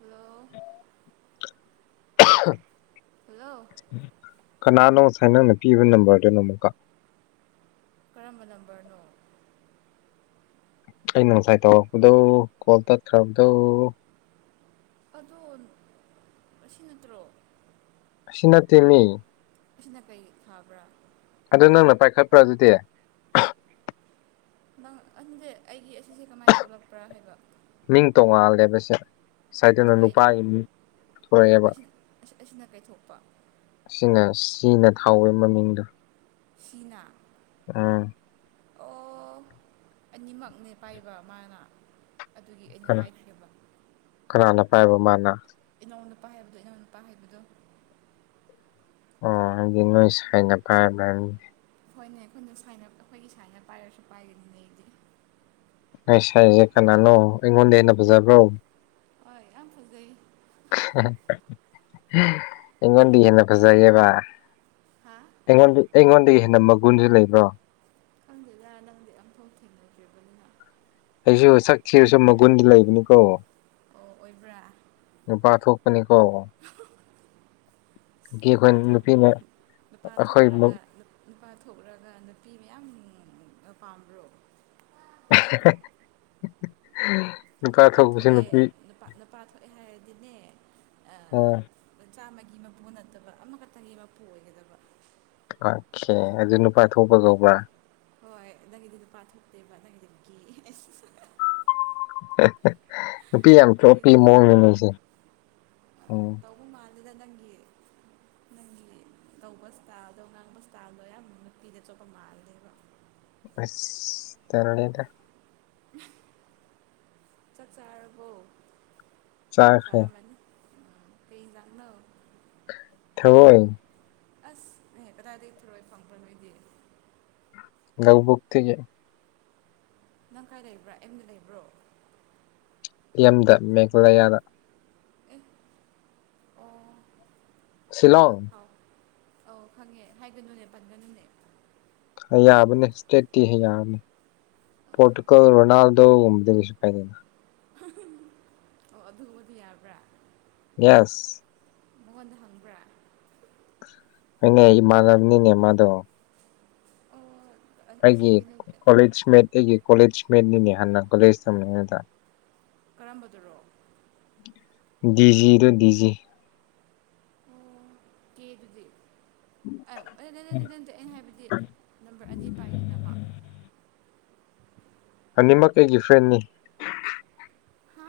Hello [inaudible] [unintelligible] hello ꯀꯅꯥꯅꯣ ꯉꯁꯥꯏ ꯅꯪꯅ ꯄꯤꯕ ꯅꯝꯕꯔꯗꯨꯅꯣ ꯑꯃꯨꯛꯀ ꯀꯔꯝꯕ ꯅꯝꯕꯔꯅꯣ ꯑꯩꯅ ꯉꯁꯥꯏ ꯇꯧꯔꯛꯄꯗꯣ ꯀꯣꯜ ꯇꯠꯈ꯭ꯔꯕꯗꯨ ꯑꯗꯣ ꯑꯁꯤ ꯅꯠꯇ꯭ꯔꯣ ꯑꯁꯤ ꯅꯠꯇꯦ ꯅꯦ ꯁꯤꯅ ꯀꯩ ꯐꯥꯕ꯭ꯔꯥ ꯑꯗꯨ ꯅꯪꯅ ꯄꯥꯏꯈꯠꯄ꯭ꯔꯥ ꯑꯗꯨꯗꯤ ꯅꯪ ꯑꯗꯨꯗꯤ ꯑꯩꯒꯤ ꯑꯁꯤꯁꯦ ꯀꯃꯥꯏꯅ ꯊꯣꯛꯂꯛꯄ꯭ꯔꯥ ꯍꯥꯏꯕ ꯃꯤꯡ ꯇꯣꯡꯉꯥꯜꯂꯦꯕ ꯁꯦ ꯑꯗꯨ ꯁꯥꯏꯗꯨꯅ ꯀꯩ ꯅꯨꯄꯥꯒꯤ ꯃꯤꯡ ꯊꯣꯛꯑꯦꯕ ꯑꯁꯤꯅ ꯑꯁꯤꯅ ꯀꯩ ꯊꯣꯛꯄ ꯑꯁꯤꯅ ꯁꯤꯅ ꯊꯥꯎꯋꯦ ꯃꯃꯤꯡꯗꯣ ꯁꯤꯅꯥ ꯑꯥ ꯑꯣ ꯑꯅꯤꯃꯛꯅꯦ ꯄꯥꯏꯕ ꯃꯥꯅ ꯑꯗꯨꯒꯤ ꯑꯩꯅ ꯀꯅꯥ ꯄꯥꯏꯈ꯭ꯔꯦꯕ ꯀꯅꯥꯅ ꯄꯥꯏꯕ ꯃꯥꯅ ꯏꯅꯥꯎ ꯅꯨꯄꯥ ꯍꯥꯏꯕꯗꯨ ꯏꯅꯥꯎ ꯅꯨꯄꯥ ꯍꯥꯏꯕꯗꯨ ꯑꯣ ꯍꯥꯏꯗꯤ ꯅꯣꯏ ꯁꯥꯏꯅ ꯐꯥꯒ꯭ꯔꯅꯤ ꯍꯣꯏꯅꯦ ꯑꯩꯈꯣꯏꯅ ꯁꯥꯏꯅ ꯑꯩꯈꯣꯏꯒꯤ ꯁꯥꯏꯅ ꯄꯥꯏꯔꯁꯨ ꯄꯥꯏꯒꯅꯤꯅꯦ ꯑꯩꯗꯤ ꯅꯪ ꯁꯥꯏꯁꯦ ꯀꯅꯥꯅꯣ ꯑꯩꯉꯣꯟꯗ ꯍꯦꯟꯅ ꯐꯖꯕ꯭ꯔꯣ ꯍꯣꯏ ꯌꯥꯝ ꯐꯖꯩ ꯏꯡꯒꯣꯟꯗꯤ ꯍꯅ ꯐꯖꯩꯕ ꯍꯥꯥ ꯑꯩꯉꯣꯟꯗ ꯑꯩꯉꯣꯟꯗꯒꯤ ꯍꯦꯟꯅ ꯃꯒꯨꯟꯁꯨ ꯂꯩꯕ꯭ꯔꯣ ꯈꯪꯗꯦꯗ ꯅꯪꯗꯤ ꯑꯐꯧ ꯊꯦꯡꯅꯈꯤꯕꯅꯤ ꯑꯩꯁꯨ ꯁꯛꯈꯤꯕꯔꯁꯨ ꯃꯒꯨꯟꯗꯤ ꯂꯩꯕꯅꯤꯀꯣ ꯑꯣ ꯑꯣꯏꯕ꯭ꯔꯥ ꯅꯨꯄꯥꯊꯣꯛꯄꯅꯤ ꯀꯣ [unintelligible] ꯅꯨꯄꯥ ꯑꯩꯈꯣꯏ ꯅꯨꯄꯤꯅ ꯅꯨꯄꯥ ꯑꯩꯈꯣꯏ ꯊꯣꯛꯎꯔꯒ ꯅꯨꯄꯥ ꯊꯣꯛꯂꯛꯒ ꯅꯨꯄꯤ ꯃꯌꯥꯝ ꯄꯥꯝꯕ꯭ꯔꯣ [unintelligible] ꯅꯨꯄꯥ ꯊꯣꯛꯄꯁꯦ ꯊꯣꯛꯑꯦ ꯅꯨꯄꯤ ꯅꯨꯄꯥ ꯊꯣꯛꯑꯦ ꯍꯥꯏꯔꯗꯤꯅꯦ ꯎꯝ ꯃ ꯆꯆꯥꯝꯃꯒꯤ ꯃꯄꯨ ꯅꯠꯇꯕ ꯑꯃꯈꯛꯇꯪꯒꯤ ꯃꯄꯨ ꯑꯣꯏꯒꯗꯕ ꯑꯣꯀꯦ ꯑꯗꯨ ꯅꯨꯄꯥ ꯊꯣꯛꯄ ꯀꯧꯕꯧꯕ꯭ꯔꯥ ꯍꯣꯏ ꯅꯪꯒꯤꯗꯤ ꯅꯨꯄꯥ ꯊꯣꯛꯇꯦꯕ ꯅꯪꯒꯤꯗꯤ ꯀꯤꯌꯦ [unintelligible] ꯅꯨꯄꯤ ꯌꯥꯝ ꯇ꯭ꯔꯣꯄꯤ ꯐꯒꯤꯗ ꯃꯑꯣꯡꯗ ꯂꯩꯏꯁꯦ ꯇꯧꯕ ꯃꯥꯟꯗꯨꯗ ꯅꯪꯒꯤ ꯅꯪꯒꯤ ꯇꯧꯕ ꯏꯁꯇꯥꯜꯗꯣ ꯉꯥꯡꯕ ꯏꯁꯇꯥꯜꯗꯣ ꯑꯌꯥꯝ ꯅꯨꯄꯤꯗ ꯑꯆꯣꯞꯄ ꯃꯥꯜꯂꯗꯦꯕ ꯑꯁ ꯇꯜꯂꯦꯗ [unintelligible] ꯆꯠ ꯆꯥꯔꯕꯣ ꯆꯥꯈ꯭ꯔꯦ ꯊꯔꯥꯃꯅ ꯀꯩ ꯂꯥꯛꯅ ꯊꯔꯣꯏ ꯑꯁ ꯅ ꯪꯅ ꯀꯗꯥꯏꯗꯒꯤ ꯊꯔꯣꯏ ꯐꯪꯕ꯭ꯔ ꯅꯣꯏꯗꯤ ꯂꯧꯕꯨꯛꯛꯇꯒꯤ ꯅꯪ ꯈꯥꯏ ꯂꯩꯕ꯭ꯔꯥ ꯑꯦꯝꯗ ꯂꯩꯕ꯭ꯔꯣ ꯌꯨꯝꯗ ꯃꯦꯘꯂꯌꯥꯅ ꯑꯦ ꯑꯣ ꯁꯤꯂꯣꯡ ꯑꯧ ꯑꯧ ꯈꯪꯉꯦ ꯍꯥꯏꯒꯅꯨꯅꯦ ꯄꯟꯒꯅꯨꯅꯦ ꯌꯥꯕꯅꯦ ꯏꯁꯇ꯭ꯔꯦꯠꯇꯤ ꯌꯥꯕꯅꯤ ꯄꯣꯔꯇꯨꯒꯜ ꯔꯣꯅꯥꯜꯗꯣꯗꯁꯨ ꯄꯥꯏꯗꯅ ꯑꯣ ꯑꯗꯨꯒꯕꯨꯗꯤ ꯌꯥꯕ꯭ꯔꯥ ꯌꯦꯁ ꯃꯉꯣꯟꯗ ꯍꯪꯕ꯭ꯔꯥ ꯍꯣꯏꯅꯦ ꯏꯃꯥꯟꯅꯕꯅꯤꯅꯦ ꯃꯥꯗꯣ ꯑꯣ ꯑꯁꯤ ꯑꯩꯒꯤ ꯀꯩꯅꯣ ꯀꯣꯂꯦꯖ ꯃꯦꯠ ꯑꯩꯒꯤ ꯀꯣꯂꯦꯖ ꯃꯦꯠꯅꯤꯅꯦ ꯍꯥꯟꯅ ꯀꯣꯂꯦꯖ ꯇꯝꯃꯤꯉꯩꯗ ꯀꯔꯝꯕꯗꯨꯔꯣ ꯗꯤꯖꯤꯗ ꯗꯤꯖꯤ ꯑꯣ ꯀꯦꯗꯨꯗ ꯑꯣꯗ ꯂꯩꯗꯤ [unintelligible] ꯑꯩꯅ ꯍꯥꯏꯕꯗꯤ ꯅꯝꯕꯔ ꯑꯅꯤ ꯄꯥꯏꯔꯤ ꯅꯃ ꯑꯅꯤꯃꯛ ꯑꯩꯒꯤ ꯐ꯭ꯔꯦꯟꯅꯤ ꯍꯥ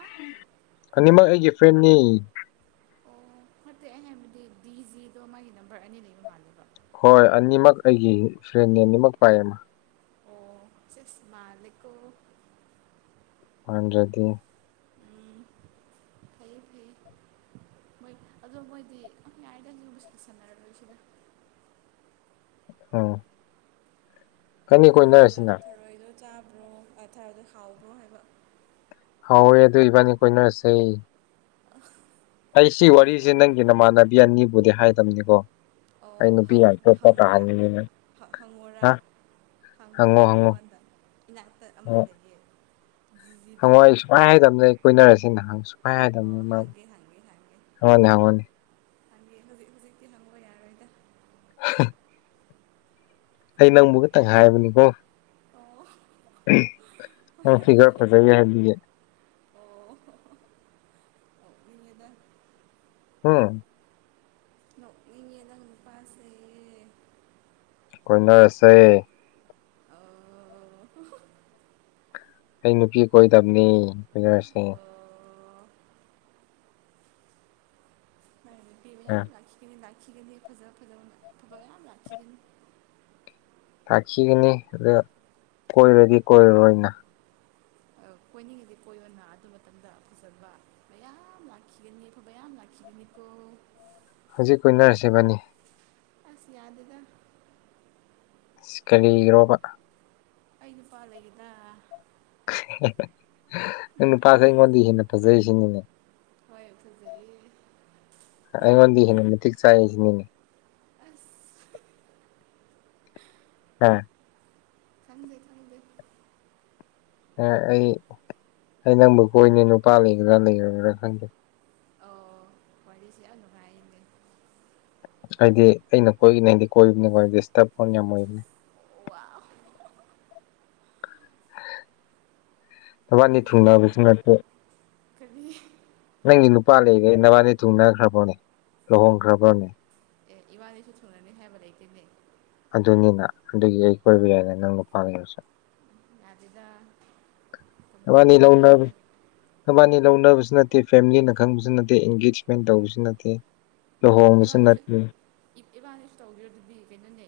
ꯑꯅꯤꯃꯛ ꯑꯩꯒꯤ ꯐ꯭ꯔꯦꯟꯅꯤ ꯐꯠꯇꯦ ꯑꯩꯅ ꯍꯥꯏꯕꯗꯤ ꯗꯤ ꯖꯤꯗꯣ ꯃꯥꯒꯤ ꯅꯝꯕꯔ ꯑꯅꯤ ꯂꯩꯕ ꯃꯥꯜꯂꯦꯕ ꯍꯣꯏ ꯑꯅꯤꯃꯛ ꯑꯩꯒꯤ ꯐ꯭ꯔꯦꯟꯅꯦ ꯑꯅꯤꯃꯛ ꯄꯥꯏꯌꯦ ꯃꯥ ꯑꯣ ꯆꯦꯁ ꯃꯥꯂꯦꯀꯣ ꯃꯥꯟꯗ꯭ꯔꯗꯤ ꯎꯝ ꯐꯩꯌꯦ ꯐꯩꯌꯦ ꯃꯣꯏ ꯑꯗꯣ ꯃꯣꯏꯗꯤ ꯑꯗꯨꯝ ꯌꯥꯏꯗ [unintelligible] ꯎꯝ ꯏꯕꯥꯅꯤ ꯊꯔꯣꯏꯗꯣ ꯀꯣꯏꯅꯔꯁꯤꯅ ꯊꯔꯣꯏꯗꯣ ꯆꯥꯕ꯭ꯔꯣ ꯄꯥꯊꯥꯗꯣ ꯍꯥꯎꯕ꯭ꯔꯣ ꯍꯥꯏꯕ ꯍꯥꯎꯋꯦ ꯑꯗꯨ ꯏꯕꯥꯅꯤ ꯀꯣꯏꯅꯔꯁꯦ [unintelligible] ꯑꯩ ꯁꯤ ꯅꯪ ꯍꯦꯛꯇ ꯋꯥꯔꯤꯁꯦ ꯅꯪꯒꯤ ꯅꯃꯥꯟꯅꯕꯤ ꯑꯅꯤꯕꯨꯗꯤ ꯍꯥꯏꯕꯅꯤꯀꯣ ꯑꯣ ꯍꯪ ꯍꯪꯉꯣꯔꯥ ꯍ ꯍꯪꯉꯣꯔꯥ ꯍꯥ ꯍꯪꯉꯣ ꯍꯪꯉꯣꯔꯥ ꯍꯪꯉꯣ ꯃꯉꯣꯟꯗ ꯏꯅꯥꯛꯇ ꯑꯃ ꯍꯪꯉꯣ ꯂꯩꯌꯦ ꯖꯤꯖꯤꯗꯣ ꯍꯪꯉꯣ ꯑꯩ ꯁꯨꯛꯍꯥꯏ ꯍꯥꯏꯗꯕꯅꯦ ꯑꯩ ꯀꯣꯏꯅꯔꯁꯦꯅ ꯁꯨꯡꯍꯥꯏ ꯑꯣ ꯍꯥꯏꯗꯕꯅꯤ ꯃꯥꯕꯨ ꯍꯪꯒꯦ ꯍꯪꯉꯣꯅꯦ ꯍꯪꯉꯣꯅꯦ ꯍꯥꯏꯗꯤ ꯍꯧꯖꯤꯛ ꯍꯧꯖꯤꯛꯀꯤ ꯍꯪꯕ ꯌꯥꯔꯣꯏꯗ [unintelligible] ꯑꯩ ꯅꯪꯕꯨ ꯇꯪꯈꯥꯏ ꯍꯥꯏꯕꯅꯤꯀꯣ ꯑꯣ [unintelligible] ꯍꯣꯏ ꯅꯪ ꯐꯤꯒꯔ ꯍꯣꯏ ꯐꯖꯅꯤ ꯍꯥꯏꯕꯤꯒꯦ ꯑꯣ ꯑꯗꯨꯅꯤꯗ ꯍꯥꯝ ꯅꯣꯛꯅꯤꯡꯉꯦ ꯅꯪ ꯅꯨꯄꯥꯁꯦ ꯀꯣꯏꯅꯔꯁꯦ ꯑꯣ ꯑꯩ ꯅꯨꯄꯤ ꯀꯣꯏꯗꯕꯅꯤ ꯀꯣꯏꯅꯔꯁꯦ ꯑꯣ ꯅꯪ ꯅꯨꯄꯤ ꯃꯌꯥꯝ ꯑ ꯂꯥꯛꯈꯤꯒꯅꯤ ꯂꯥꯛꯈꯤꯒꯅꯤ ꯐꯖ ꯐꯖꯕ ꯃꯌꯥꯝ ꯂꯥꯛꯈꯤꯒꯅꯤ ꯊꯥꯈꯤꯒꯅꯤ ꯑꯗꯨ ꯀꯣꯏꯔꯗꯤ ꯀꯣꯏꯔꯔꯣꯏꯅ ꯀꯣꯏꯅꯤꯡꯉꯗꯤ ꯀꯣꯏꯌꯣꯅꯥ ꯑꯗꯨ ꯃꯇꯝꯗ ꯐꯖꯕ ꯃꯌꯥꯝ ꯂꯈꯤꯒꯅꯤꯕ ꯃꯌꯥꯝ ꯂꯈꯤꯒꯅꯤꯀꯣ ꯍꯧꯖꯤꯛ ꯀꯣꯏꯅꯔꯁꯦ ꯏꯕꯅꯤ ꯑꯁ ꯌꯥꯗꯦꯗ ꯏꯁ ꯀꯔꯤꯒꯤꯔꯣꯕ ꯑꯩ ꯅꯨꯄꯥ ꯂꯩꯒꯦꯗ ꯅꯪ ꯅꯨꯄꯥꯁꯦ ꯑꯩꯉꯣꯟꯗꯩ ꯍꯦꯟꯅ ꯐꯖꯩꯁꯤꯅꯤꯅꯦ ꯍꯣꯏ ꯐꯖꯩꯌꯦ ꯑꯩꯉꯣꯟꯗꯩ ꯍꯦꯟꯅ ꯃꯇꯤꯛ ꯆꯥꯏꯁꯤꯅꯤꯅꯦ ꯑꯁ ꯑꯥ ꯈꯪꯗꯦ ꯈꯪꯗꯦ ꯑ ꯑꯩ ꯑꯩ ꯅꯪꯕꯨ ꯀꯣꯏꯅꯤ ꯅꯨꯄꯥ ꯂꯩꯒꯦꯔ ꯂꯩꯔꯣꯏꯔ ꯈꯪꯗꯦ ꯑꯣ ꯋꯥꯔꯤꯁꯦ ꯌꯥꯝ ꯅꯨꯡꯉꯥꯏꯔꯤꯅꯦ ꯑꯩꯗꯤ ꯑꯩꯅ ꯀꯣꯏꯒꯅꯦꯗꯤ ꯀꯣꯏꯕꯅꯤꯀꯣ ꯑꯩꯗꯤ ꯗꯤꯁꯇꯔꯕ ꯐꯣꯟ ꯌꯥꯝ ꯑꯣꯏꯕꯅꯦ ꯋꯥꯎ ꯅꯕꯥꯅꯤ ꯅꯪꯖꯦ ꯀꯌꯥꯃꯨꯛ ꯊꯨꯡꯅꯕꯁꯨ ꯅꯠꯇꯦ ꯀꯔꯤ ꯅꯪꯒꯤ ꯅꯨꯄꯥ ꯂꯩꯈꯩ ꯅꯕꯥꯅꯤ ꯊꯨꯅꯈ꯭ꯔꯕꯅꯦ ꯂꯨꯍꯣꯡꯈ꯭ꯔꯕꯅꯦ ꯑꯦ ꯏꯕꯥꯅꯤꯁꯨ ꯊꯨꯡꯅꯅꯤ ꯍꯥꯏꯕ ꯂꯩꯇꯦꯅꯦ ꯑꯗꯨꯅꯤꯅ ꯑꯗꯨꯒꯤ ꯑꯩ ꯀꯣꯏꯕ ꯌꯥꯏꯅ ꯅꯪ ꯅꯨꯄꯥ ꯂꯩꯔꯁꯨ ꯌꯥꯗꯦꯗ ꯄꯪꯀꯣꯏ ꯅꯕꯅꯤ ꯀꯣꯏꯕ ꯂꯧꯅꯝ ꯌꯥꯗꯦ ꯅꯕꯥꯅꯤ‌ ꯂꯧꯅꯕꯁꯨ ꯅꯠꯇꯦ ꯐꯦꯝꯂꯤꯅ ꯈꯪꯕꯁꯨ ꯅꯠꯇꯦ ꯏꯟꯒꯦꯖꯃꯦꯟ ꯇꯧꯕꯁꯨ ꯅꯠꯇꯦ꯫ ꯂꯨꯍꯣꯡꯕꯁꯨ ꯏꯕꯥꯅꯤꯁꯨ ꯅꯠꯇꯦ ꯏꯕꯥꯅꯤꯁꯨ ꯇꯧꯕꯤꯔꯗꯨꯗꯤ ꯀꯩꯅꯣꯅꯦ꯫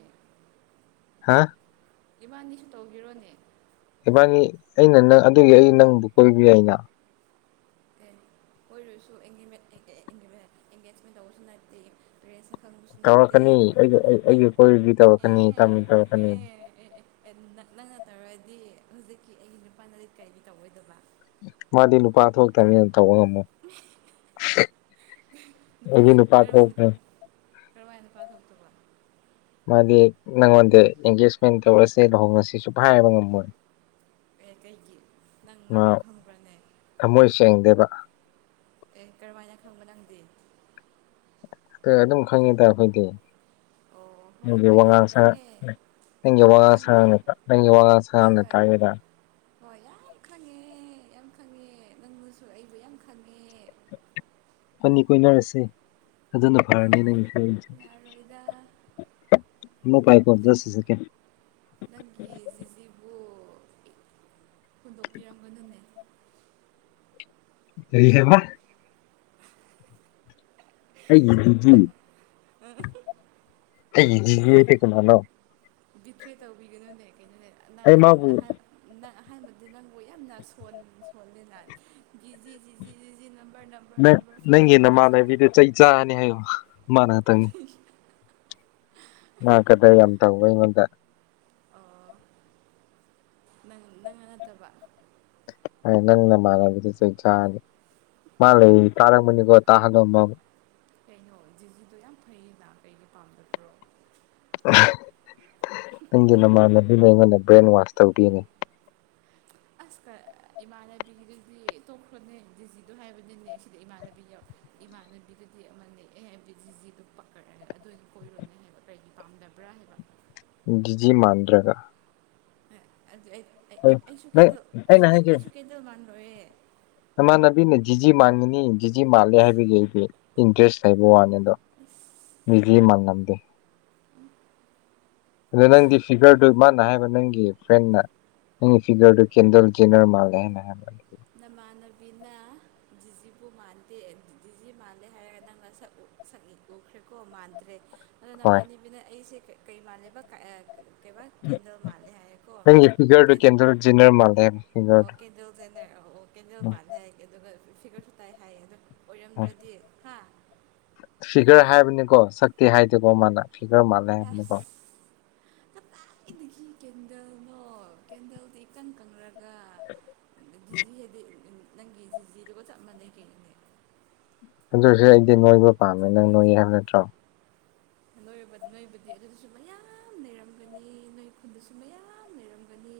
ꯍꯥꯥ꯫ ꯏꯕꯥꯅꯤꯁꯨ ꯇꯧꯕꯤꯔꯣꯅꯦ꯫ ꯏꯕꯥꯅꯤ ꯑꯩꯅ ꯅꯪ ꯑꯗꯨꯒꯤ ꯑꯩ ꯅꯪꯕꯨ ꯀꯣꯏꯕ ꯌꯥꯏꯅ꯫ ꯀꯣꯏꯔꯁꯨ ꯑꯦꯡꯒꯦꯖꯃꯦꯟ ꯇꯧꯕꯁꯨ ꯅꯠꯇꯦ ꯄꯦꯔꯦꯁꯅ ꯈꯪꯕꯁꯨ ꯅꯠꯇꯦꯗ ꯇꯧꯔꯛꯀꯅꯤ ꯑꯩꯒ [unintelligible] ꯅꯠꯇꯦ ꯑꯩꯒ ꯀꯣꯏꯔꯗꯤ ꯇꯧꯔꯛꯀꯅꯤ ꯇꯝꯃꯤ ꯑꯦ ꯇꯧꯔꯛꯀꯅꯤ ꯑꯦ꯫ ꯑꯦ ꯅ ꯅꯪꯅ ꯇꯧꯔꯗꯤ ꯍꯧꯖꯤꯛꯀꯤ ꯑꯩꯒꯤ ꯅꯨꯄꯥꯅꯗꯤ ꯀꯔꯤꯗꯤ ꯇꯧꯔꯛꯑꯣꯏꯗꯕ꯫ ꯃꯥꯗꯤ ꯅꯨꯄꯥ ꯊꯣꯛꯇꯝꯅꯤꯅ ꯇꯧꯕ ꯉꯝꯃꯣꯏ꯫ ꯑꯩꯗꯤ ꯅꯨꯄꯥꯗ ꯀꯔꯝꯃꯥꯏ ꯅꯨꯄꯥ ꯊꯣꯛꯈ꯭ꯔꯦ ꯀꯔꯝꯃꯥꯏꯅ ꯅꯨꯄꯥ ꯊꯣꯛꯇꯔꯤꯕ꯫ ꯃꯥꯗꯤ ꯅꯪꯉꯣꯟꯗ ꯑꯦꯡꯒꯦꯖꯃꯦꯟ ꯇꯧꯔꯁꯦꯡ ꯂꯨꯍꯣꯡꯉꯁꯦ ꯁꯨꯡꯍꯥꯏ ꯍꯥꯏꯕ ꯉꯝꯃꯣꯏ꯫ ꯑꯦ ꯀꯩꯒꯤ ꯅꯪ ꯃꯥ ꯃꯥꯕꯨ ꯈꯪꯕ꯭ꯔꯅꯦ꯫ ꯊꯃꯣꯏ ꯁꯦꯡꯗꯦꯕ꯫ ꯑꯦ ꯀꯔꯝꯃꯥꯏꯅ ꯈꯪꯕ ꯅꯪꯗꯤ꯫ ꯑꯦ ꯑꯗꯨꯝ ꯈꯪꯉꯤꯗ ꯑꯩꯈꯣꯏꯗꯤ ꯑꯣ ꯍꯣꯏ ꯃꯤꯒꯤ ꯍꯣꯏ ꯌꯥꯝ ꯋꯥꯉꯥꯡ ꯁꯥꯉꯥꯡ ꯈꯪꯉꯦ ꯅꯪꯒꯤ ꯌꯥꯝ ꯋꯥꯉꯥꯡ ꯈꯪꯉꯦ ꯁꯥꯉꯥꯡ ꯅꯪ ꯋꯥꯉꯥꯡ ꯍꯣꯏ ꯁꯥꯉꯥꯡꯅ ꯍꯣꯏ ꯇꯥꯛꯏꯗ꯫ ꯍꯣꯏ ꯌꯥꯝ ꯈꯪꯉꯦ ꯌꯥꯝ ꯈꯪꯉꯦ ꯅꯪꯕꯨꯁꯨ ꯑꯩꯕꯨ ꯌꯥꯝ ꯈꯪꯉꯦ꯫ ꯏꯕꯥꯅꯤ ꯀꯣꯏꯅꯔꯁꯦ ꯑꯗꯨꯅ ꯐꯔꯅꯤ ꯑꯣꯏ ꯅꯪꯒꯤꯁꯨ ꯑꯩꯁꯨ꯫ ꯌꯥꯔꯣꯏꯗ [unintelligible] ꯅꯪꯒꯤ ꯖꯤꯖꯤꯕꯨ ꯍꯨꯟꯗꯣꯛꯄꯤꯔꯝꯒꯅꯨꯅꯦ꯫ ꯀꯔꯤ ꯍꯥꯏꯕ꯫ ꯑꯩꯒꯤ ꯗꯤꯖꯤ ꯅꯪ ꯑꯩꯒꯤ ꯗꯤꯖꯤ ꯍꯥꯏꯗꯤ ꯀꯅꯥꯅꯣ꯫ ꯗꯤꯇ꯭ꯔꯦ ꯇꯧꯕꯤꯒꯅꯨꯅꯦ ꯀꯩꯅꯣꯅꯦ ꯑꯩ ꯅꯪ ꯃꯥꯕꯨ ꯑꯍ ꯅꯪ ꯑꯍꯥꯟꯕꯗꯤ ꯅꯪꯕꯨ ꯌꯥꯝꯅ ꯁꯣꯜ ꯁꯣꯜꯂꯤꯅ ꯗꯤꯖꯤ ꯖꯤꯖꯤ ꯖꯤꯖꯤ ꯅꯝꯕꯔ ꯅꯝ ꯅꯪ ꯅꯪꯒꯤ ꯅꯃꯥꯟꯅꯕꯤꯗ ꯆꯩ ꯆꯥꯔꯅꯤ ꯍꯥꯏꯌꯣ ꯃꯥꯅꯍꯥꯛꯇꯪꯅꯤ꯫ ꯃꯥ ꯀꯗꯔ ꯌꯥꯝ ꯇꯥꯎꯋꯦ ꯑꯩꯉꯣꯟꯗ꯫ ꯑꯣ꯫ ꯅꯪ ꯅꯪꯅ ꯅꯠꯇꯕ꯫ ꯍꯥꯏ ꯅꯪ ꯅꯃꯥꯥꯟꯅꯕꯤꯗꯣ ꯆꯩ ꯆꯥꯅꯤ ꯃꯥ ꯂꯩ ꯇꯥꯔꯝꯃꯅꯤꯀꯣ꯫ [unintelligible] ꯀꯩꯅꯣ ꯗꯤꯖꯤꯗꯣ ꯌꯥꯝ ꯐꯩꯌꯦꯅꯥ ꯀꯔꯤꯒꯤ ꯄꯥꯝꯗꯕ꯭ꯔꯣ꯫ ꯅꯪꯒꯤ ꯅꯃꯥꯟꯅꯕꯤꯅ ꯑꯩꯉꯣꯟꯗ ꯕ꯭ꯔꯦꯟ ꯋꯥꯁ ꯇꯧꯕꯤꯅꯤ꯫ ꯑꯁ ꯀ ꯏꯃꯥꯟꯅꯕꯤꯒꯤꯗꯨꯗꯤ ꯇꯣꯛꯈ꯭ꯔꯣꯅꯦ ꯗꯤꯖꯤꯗꯣ ꯍꯥꯏꯕꯗꯤꯅꯦ ꯁꯤꯗ ꯏꯃꯥꯟꯅꯕꯤꯗꯣ꯫ ꯏꯃꯥꯟꯅꯕꯤꯗꯨꯗꯤ ꯑꯃꯅꯤꯅꯦ ꯑꯦ ꯕꯤ ꯖꯤꯖꯤꯗꯨ ꯄꯛꯈꯠꯔꯒꯦ ꯑꯗꯨ ꯀꯣꯏꯔꯣꯏꯅꯦ ꯍꯥꯏꯕ꯫ ꯀꯔꯤꯒꯤ ꯄꯥꯝꯗꯕ꯭ꯔꯥ ꯍꯥꯏꯕ꯫ ꯗꯤꯖꯤ ꯃꯥꯟꯗ꯭ꯔꯒ꯫ ꯑꯥ ꯑꯗꯨ ꯑꯩ ꯑꯩ ꯍꯣꯏ ꯑꯩ ꯑꯩꯁꯨ ꯅꯪ ꯀꯦꯗꯧ ꯑꯩꯁꯨ ꯑꯩꯅ ꯀꯦ ꯑꯩꯁꯨ ꯀꯩꯗꯧ ꯃꯥꯟꯕ꯭ꯔꯣꯌꯦ ꯏꯃꯥꯟꯅꯕꯤꯅ ꯗꯤꯖꯤ ꯃꯥꯡꯉꯤꯅꯤ ꯗꯤꯖꯤ ꯃꯥꯜꯂꯦ ꯍꯥꯏꯕꯒꯤ ꯑꯩꯁꯦ ꯏꯟꯇꯔꯦꯁ ꯂꯩꯕ ꯋꯥꯅꯤ ꯑꯗꯣ ꯑꯁ ꯗꯤꯖꯤ ꯃꯥꯟꯂꯝꯗꯦ꯫ ꯑꯗꯨꯗ ꯅꯪꯗꯤ ꯐꯤꯒꯔꯗꯨ ꯃꯥꯅ ꯍꯥꯏꯕ ꯅꯪꯒꯤ ꯐ꯭ꯔꯦꯟꯅ ꯅꯪ ꯐꯤꯒꯔꯗꯨ ꯀꯦꯟꯗꯜ ꯀꯤꯅꯔ ꯃꯥꯜꯂꯦ ꯍꯥꯏꯅ ꯍꯥꯏꯕ꯫ ꯅꯃꯥꯟꯅꯕꯤꯅ ꯗꯤꯖꯤꯕꯨ ꯃꯥꯟꯗꯦ ꯗꯤꯖꯤ ꯃꯥꯜꯂꯦ ꯍꯥꯏꯔꯒ ꯅꯪꯅ ꯁꯛꯎ ꯁꯛ ꯎꯈꯔꯦ ꯀꯣ ꯃꯥꯟꯗꯔꯦ ꯑꯗꯣ ꯍꯣꯏ ꯅꯃꯥꯟꯅꯕꯤꯅ ꯑꯩꯁꯦ ꯀꯩ ꯃꯥꯜꯂꯦꯕ ꯀꯥꯏ ꯑꯥ꯫ ꯑꯣ ꯀꯩꯕꯥ ꯀꯦꯟꯗ꯭ꯔꯣ ꯃꯥꯜꯂꯦ ꯍꯥꯏꯌꯦꯀꯣ ꯀꯦꯟ ꯖꯤꯅꯔ ꯃꯜꯂꯦ ꯍꯥꯏꯝ ꯑꯣꯀꯦꯟꯗꯧ ꯖꯦꯅꯔ ꯑꯣ ꯀꯦꯟꯗꯧ ꯎꯝ ꯃꯥꯟꯂꯦ ꯍꯥꯏꯌꯦ ꯑꯗꯨꯒ ꯐꯤꯒꯔꯁꯨ ꯇꯥꯏ ꯍꯥꯏꯌꯦ ꯑꯗꯣ ꯎꯝ ꯑꯣꯏꯔꯝꯗ꯭ꯔꯗꯤ ꯍꯥ꯫ ꯐꯤꯒꯔ ꯍꯥꯏꯕꯅꯤꯀꯣ ꯁꯛꯇꯤ ꯍꯥꯏꯗꯦꯀꯣ ꯃꯥꯅ ꯐꯤꯒꯔ ꯃꯥꯜꯂꯦ ꯑꯁ ꯍꯥꯏꯕꯅꯤꯀꯣ꫰꫰ ꯀꯗꯥꯏꯗꯒꯤ ꯀꯦꯟꯗꯜꯅꯣ ꯀꯦꯟꯗꯜꯗꯤ꯫ ꯏꯀꯪ ꯀꯪꯔꯒ ꯗꯤꯖꯤ ꯍꯦꯗꯤꯠ ꯅꯪꯒꯤ ꯖꯤꯖꯤꯗꯨꯒ ꯆꯞ ꯃꯥꯟꯅꯩꯀꯩꯅꯣ꯫ ꯑꯗꯨꯁꯨ ꯑꯩꯗꯤ ꯅꯣꯏꯕ ꯄꯥꯝꯃꯦ ꯅꯪ ꯅꯣꯏꯌꯦ ꯍꯥꯏꯕ ꯅꯠꯇ꯭ꯔꯣ ꯅꯣꯏꯕ ꯅꯣꯏꯕꯨꯗꯤ ꯑꯗꯨꯗꯁꯨ ꯃꯌꯥꯝ ꯅꯔꯝꯒꯅꯤ ꯅꯣꯏ ꯈꯨꯟꯗꯁꯨ ꯃꯌꯥꯝ ꯅꯔꯝꯒꯅꯤ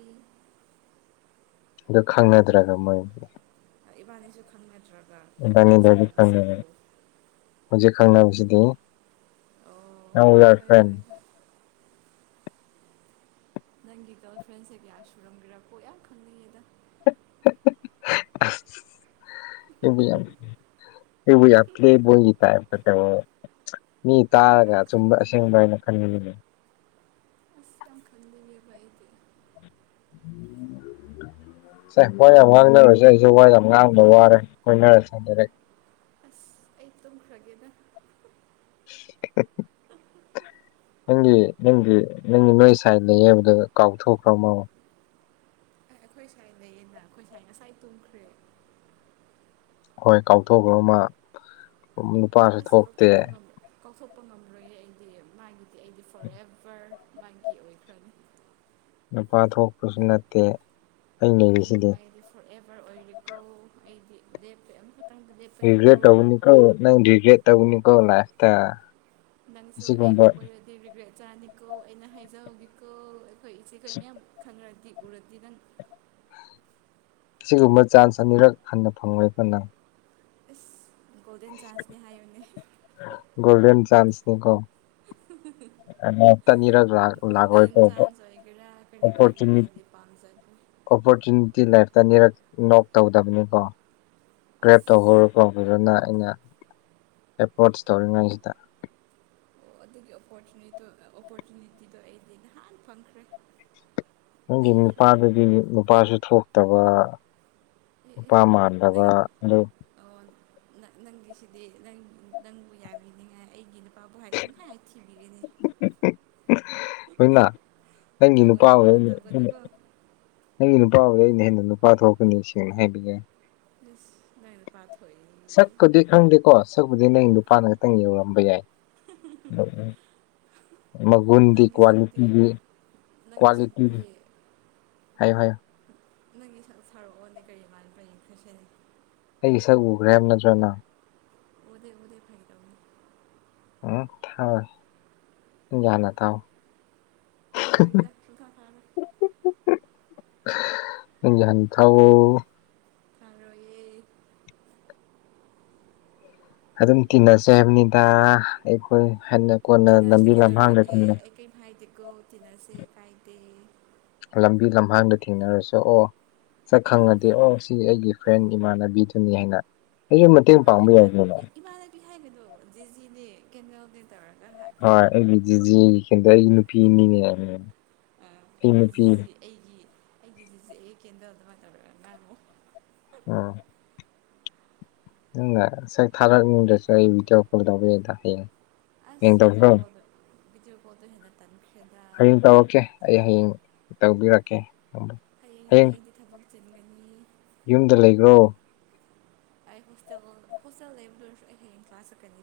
ꯑꯗꯨ ꯈꯪꯅꯗ꯭ꯔꯒ ꯃꯣꯏꯒꯤ ꯏꯕꯥꯅꯤꯁꯨ ꯈꯪꯅꯗ꯭ꯔꯒ ꯀꯒꯣꯜ ꯈꯇꯪ ꯏꯕꯥꯅꯤꯗꯣ ꯍꯧꯖꯤꯛ ꯈꯪꯅꯔꯦ ꯁꯥꯟꯅꯕꯁꯤꯕꯨ ꯍꯧꯖꯤꯛ ꯈꯪꯅꯕꯕꯁꯤꯗꯤ ꯑꯣ ꯐ꯭ꯔ ꯅꯪꯒꯤ ꯒꯔꯜꯐ꯭ꯔꯦꯟꯁꯦ ꯀꯌꯥ ꯁꯨꯔꯝꯒꯦꯔꯥ ꯀꯣ ꯌꯥꯝ ꯈꯪꯅꯤꯡꯉꯦꯗ꯫ [unintelligible] ꯑꯩꯕꯨ ꯌꯥꯝ ꯑꯩꯕꯨ ꯌꯥꯝ ꯄ꯭ꯂꯦꯕꯣꯏꯒꯤ ꯇꯥꯏꯞꯇ [unintelligible] ꯃꯤ ꯌꯥꯝ ꯇꯥꯔꯒ ꯌꯥꯝ ꯑꯆꯨꯝꯕ ꯈꯪꯅꯤꯡꯉꯦ ꯑꯁꯦꯡꯕ ꯍꯥꯏꯅ ꯈꯟꯒꯅꯤꯅꯦ ꯑꯁ ꯇꯝ ꯈꯟꯒꯤꯒꯦꯕ ꯑꯩꯗꯤ [inaudible] ꯁꯦ ꯋꯥ ꯌꯥꯝ ꯉꯥꯡꯅꯔꯣꯏꯁꯦ ꯑꯩꯁꯨ ꯋꯥ ꯌꯥꯝ ꯉꯥꯡꯕꯗ ꯋꯥꯔꯦ ꯈꯣꯏꯅꯔꯁꯦ ꯗꯥꯏꯔꯦꯛ ꯑꯁ ꯑꯩ ꯇꯨꯝꯈ꯭ꯔꯒꯦꯗ [unintelligible] ꯅꯪꯒꯤ ꯅꯪꯒꯤ ꯅꯪꯒꯤ ꯅꯣꯏ ꯁꯥꯏ ꯂꯩꯌꯦ ꯍꯥꯏꯕꯗꯣ ꯀꯥꯎꯊꯣꯛꯈ꯭ꯔꯕꯣ? ꯑꯦ ꯑꯩꯈꯣꯏ ꯁꯥꯏ ꯂꯩꯌꯦꯅ ꯑꯩꯈꯣꯏ ꯁꯥꯏ ꯉꯁꯥꯏ ꯇꯨꯝꯈ꯭ꯔꯦ ꯍꯣꯏ ꯀꯥꯎꯊꯣꯛꯈ꯭ꯔꯣ ꯦꯃ ꯅꯨꯄꯥꯁꯨ ꯑꯁ ꯊꯣꯛꯇꯦ ꯀꯥꯎꯊꯣꯛꯄ ꯉꯝꯔꯣꯏ ꯀꯥꯎꯊꯣꯛꯄ ꯉꯝꯔꯣꯏꯌꯦ ꯑꯩꯗꯤ ꯃꯥꯒꯤꯗꯤ ꯑꯩꯗꯤ ꯐꯣꫪꯑꯦꯕꯔ ꯃꯥꯒꯤ ꯑꯣꯏꯈ꯭ꯔꯅꯤ꯫ ꯅꯨꯄꯥ ꯊꯣꯛꯄꯁꯨ ꯅꯠꯇꯦ ꯑꯩ ꯑꯩꯒꯤ ꯂꯩꯔꯤꯁꯤꯗꯤ ꯃꯥꯏꯟꯗꯤ ꯐꯣꯔꯑꯦꯚꯔ ꯑꯣꯏꯔꯤꯀꯣ ꯑꯩꯗꯤ ꯂꯦꯞꯄꯦ ꯑꯃꯈꯛꯇꯪꯗ ꯂꯦꯞ ꯍꯒꯦ ꯇꯧꯅꯤ ꯀꯣ ꯅꯪ ꯍꯤꯔꯦ ꯇꯒꯅꯤ ꯀꯧ ꯂꯇ ꯅꯪꯁꯨ ꯑꯩꯕꯨ ꯀꯣꯏꯔꯗꯤ ꯔꯤꯒ꯭ꯔꯦꯠ ꯆꯥꯅꯤꯀꯣ ꯑꯩꯅ ꯍꯥꯏꯖꯍꯧꯤꯀꯣ ꯑꯩꯈꯣꯏ ꯏꯆꯦꯈꯣꯏ ꯃꯌꯥꯝ ꯈꯪꯔꯗꯤ ꯎꯔꯗꯤ ꯅꯪ ꯑꯁꯤꯒꯨꯝꯕ ꯆꯥꯟꯆ ꯑꯅꯤꯔꯛ ꯍꯟꯅ ꯐꯪꯉꯣꯏꯀꯣ ꯅꯪ ꯏꯁ ꯒꯣꯜꯗꯦꯟ ꯆꯥꯟꯆꯅꯦ ꯍꯥꯏꯌꯣꯅꯦ ꯒꯣꯜꯗꯟ ꯆꯥꯟꯆ ꯅꯤꯀꯣ [unintelligible] ꯑꯃꯣꯛꯇ ꯑꯅꯤꯔꯛ ꯂꯥꯛ ꯒꯣꯜꯗꯟ ꯂꯥꯛꯑꯣꯏꯀꯣ ꯆꯥꯟꯆ ꯑꯣꯏꯒꯦꯔꯥ ꯀꯔꯤ ꯑꯣꯏꯒꯦꯔꯥ ꯑꯣꯄꯣꯔꯆꯨꯅꯤ ꯑꯩꯗꯤ ꯄꯥꯝꯖ ꯑꯣꯄꯣꯔꯆꯨꯅꯤꯇꯤ ꯂꯥꯏꯐꯇ ꯑꯅꯤꯔꯛ ꯅꯣꯛ ꯇꯧꯗꯕꯅꯤꯀꯣ ꯄ꯭ꯔꯦꯞ ꯑꯁ ꯇꯧꯍꯧꯔꯣꯀꯣ ꯗꯨꯗ ꯅꯥ ꯑꯩꯅ ꯑꯦꯄ꯭ꯔꯣꯆ ꯇꯧꯔꯤꯉꯩꯖꯤꯗ ꯑꯗꯨꯒꯤ ꯑꯣꯄꯣꯔꯆꯨꯅꯤꯗꯣ ꯑꯣꯄꯣꯔꯆꯨꯅꯤꯇꯤꯗꯣ ꯑꯩꯗꯤ ꯅꯍꯥꯟ ꯐꯪꯈ꯭ꯔꯦ ꯅꯪꯒꯤ ꯂꯩꯈ꯭ꯔꯦ ꯅꯨꯄꯥꯗꯨꯗꯤ ꯅꯨ-ꯅꯨꯄꯥꯁꯨ ꯊꯣꯛꯇꯕ ꯑꯦ ꯑꯦ ꯅꯨꯄꯥ ꯃꯟꯗꯕ ꯅꯪ ꯑꯗꯨ ꯑꯣ ꯅ-ꯅꯪꯒꯤꯁꯤꯗꯤ ꯅꯪ ꯅꯪꯕꯨ ꯌꯥꯕꯤꯅꯤꯡꯉꯥꯏ ꯑꯩꯒꯤ ꯄꯥꯕꯨꯍꯥꯏ ꯄꯨꯡꯍꯥꯏ ꯊꯤꯕꯤꯒꯅꯤ ꯍꯣꯏꯅ [unintelligible] ꯅꯪꯒꯤ ꯅꯨꯄꯥꯕꯨ ꯇꯧꯒꯅꯨꯀꯣ ꯇꯧꯒꯅꯨꯀꯣ ꯅꯪꯒꯤ ꯅꯨꯄꯥꯕꯨꯗ ꯑꯩꯅ ꯍꯦꯟꯅ ꯅꯨꯄꯥ ꯊꯣꯛꯀꯅꯤ ꯁꯦꯡꯅ ꯍꯥꯏꯕꯤꯒꯦ ꯏꯁ ꯅꯪ ꯅꯨꯄꯥ ꯊꯣꯛꯏ ꯁꯛꯄꯨꯗꯤ ꯈꯪꯗꯦꯀꯣ ꯁꯛꯄꯨꯗꯤ ꯅꯪ ꯅꯨꯄꯥꯅ ꯈꯇꯪ ꯌꯧꯔꯝꯕ ꯌꯥꯏ ꯎꯝ ꯎꯝ ꯃꯒꯨꯟꯗꯤ ꯅꯪꯒꯤ ꯁꯛꯇꯤ ꯀ꯭ꯋꯥꯂꯤꯇꯤꯒꯤ ꯅꯪꯒꯤ ꯁꯛꯇꯤ ꯀ꯭ꯋꯥꯂꯤꯇꯤꯅꯤ ꯍꯥꯏꯌꯣ ꯍꯥꯏꯌꯣ [unintelligible] ꯑꯩꯒꯤ ꯁꯛ ꯎꯒ꯭ꯔꯦ ꯍꯥꯏꯝ ꯅꯠꯇ꯭ꯔ ꯅꯪ ꯎꯗꯦ ꯎꯗꯦ ꯐꯥꯒꯤ ꯇꯧ ꯎꯝ ꯊꯥꯔꯣꯏ ꯅꯪꯒꯤ ꯍꯥꯟꯅ ꯊꯥꯎ ꯐꯥꯔꯣꯏꯗ ꯁꯨꯡꯐꯥ ꯐꯥꯔꯣꯏ [unintelligible] ꯅꯪꯒꯤ ꯍꯥꯟ ꯊꯥꯎꯑꯣ ꯃꯔꯣꯏ ꯑꯦ ꯑꯗꯨꯝ ꯇꯤꯟꯅꯁꯦ ꯍꯥꯏꯕꯅꯤꯗ ꯑꯩꯈꯣꯏ ꯍꯟꯅ ꯀꯣꯟꯅ ꯇꯤꯟꯅꯁꯦ ꯂꯝꯕꯤ ꯂꯝꯍꯥꯡꯗ ꯀꯩꯗꯧꯔꯒꯦ ꯊꯨꯡꯅ ꯑꯩ ꯀꯦꯝ ꯍꯥꯏꯗꯦꯀꯣ ꯇꯤꯟꯅꯁꯦ ꯀꯥꯏꯗꯦ ꯂꯝꯕꯤ ꯂꯝꯍꯥꯡꯗ ꯊꯦꯡꯅꯔꯁꯨ ꯑꯣ ꯁꯛ ꯈꯪꯉꯗꯤ ꯑꯣ ꯁꯤ ꯑꯩꯒꯤ ꯐ꯭ꯔꯦꯟ ꯏꯃꯥꯟꯅꯕꯤꯗꯨꯅꯤ ꯍꯥꯏꯅ ꯑꯩꯖꯨ ꯃꯇꯦꯡ ꯄꯥꯡꯕ ꯌꯥꯏ ꯀꯩꯅꯣ ꯄꯤ ꯍꯥꯏꯒꯅꯣ ꯖꯤꯖꯤꯅꯦ ꯀꯦꯅꯦꯜꯅꯦ ꯇꯧꯔꯒ ꯍꯥ ꯀꯛꯎꯕ [unintelligible] ꯑꯩ ꯅꯨꯄꯤꯅꯤꯅꯦ ꯑꯥ ꯑꯩꯒꯤ ꯅꯨꯄꯤ ꯖꯤꯖꯤ ꯑꯩꯒꯤ ꯑꯩꯒꯤ ꯖꯤꯖꯤ ꯑꯩ ꯀꯦꯟꯗꯜ ꯑꯗꯨꯃꯥꯏꯅ ꯇꯧꯔ ꯉꯥꯡꯉꯣ ꯎꯝ ꯅꯪꯅ ꯉꯁꯥꯏ ꯊꯥꯔꯛꯅꯤꯡꯗ꯭ꯔꯁꯨ ꯑꯩ ꯚꯤꯗꯤꯑꯣ ꯀꯣꯜ ꯇꯧꯒꯦꯗ ꯍꯌꯦꯡ ꯍꯌꯦꯡ ꯑꯁ ꯚꯤꯗꯤꯑꯣ ꯇꯧꯁꯤꯔꯣ ꯀꯣꯜꯗꯨ ꯚꯤꯗꯤꯑꯣ ꯀꯣꯜꯗꯨ ꯍꯦꯟꯅ ꯇꯟꯈ꯭ꯔꯦꯗ ꯍꯌꯦꯡ ꯇꯧꯔꯛꯀꯦ ꯑꯩ ꯍꯌꯦꯡ ꯇꯧꯕꯤꯔꯛꯀꯦ ꯍꯌꯦꯡ ꯍꯌꯦꯡꯗꯤ ꯑꯩꯗꯤ ꯊꯕꯛ ꯆꯤꯟꯒꯅꯤ ꯌꯨꯝꯗ ꯂꯩꯈ꯭ꯔꯣ ꯑꯩ ꯍꯣꯁꯇꯦꯜ ꯍꯣꯁꯇꯦꯜ ꯂꯩꯕꯗꯨꯁꯨ ꯑꯩ ꯍꯌꯦꯡ ꯀ꯭ꯂ ꯆꯛꯀꯅꯤ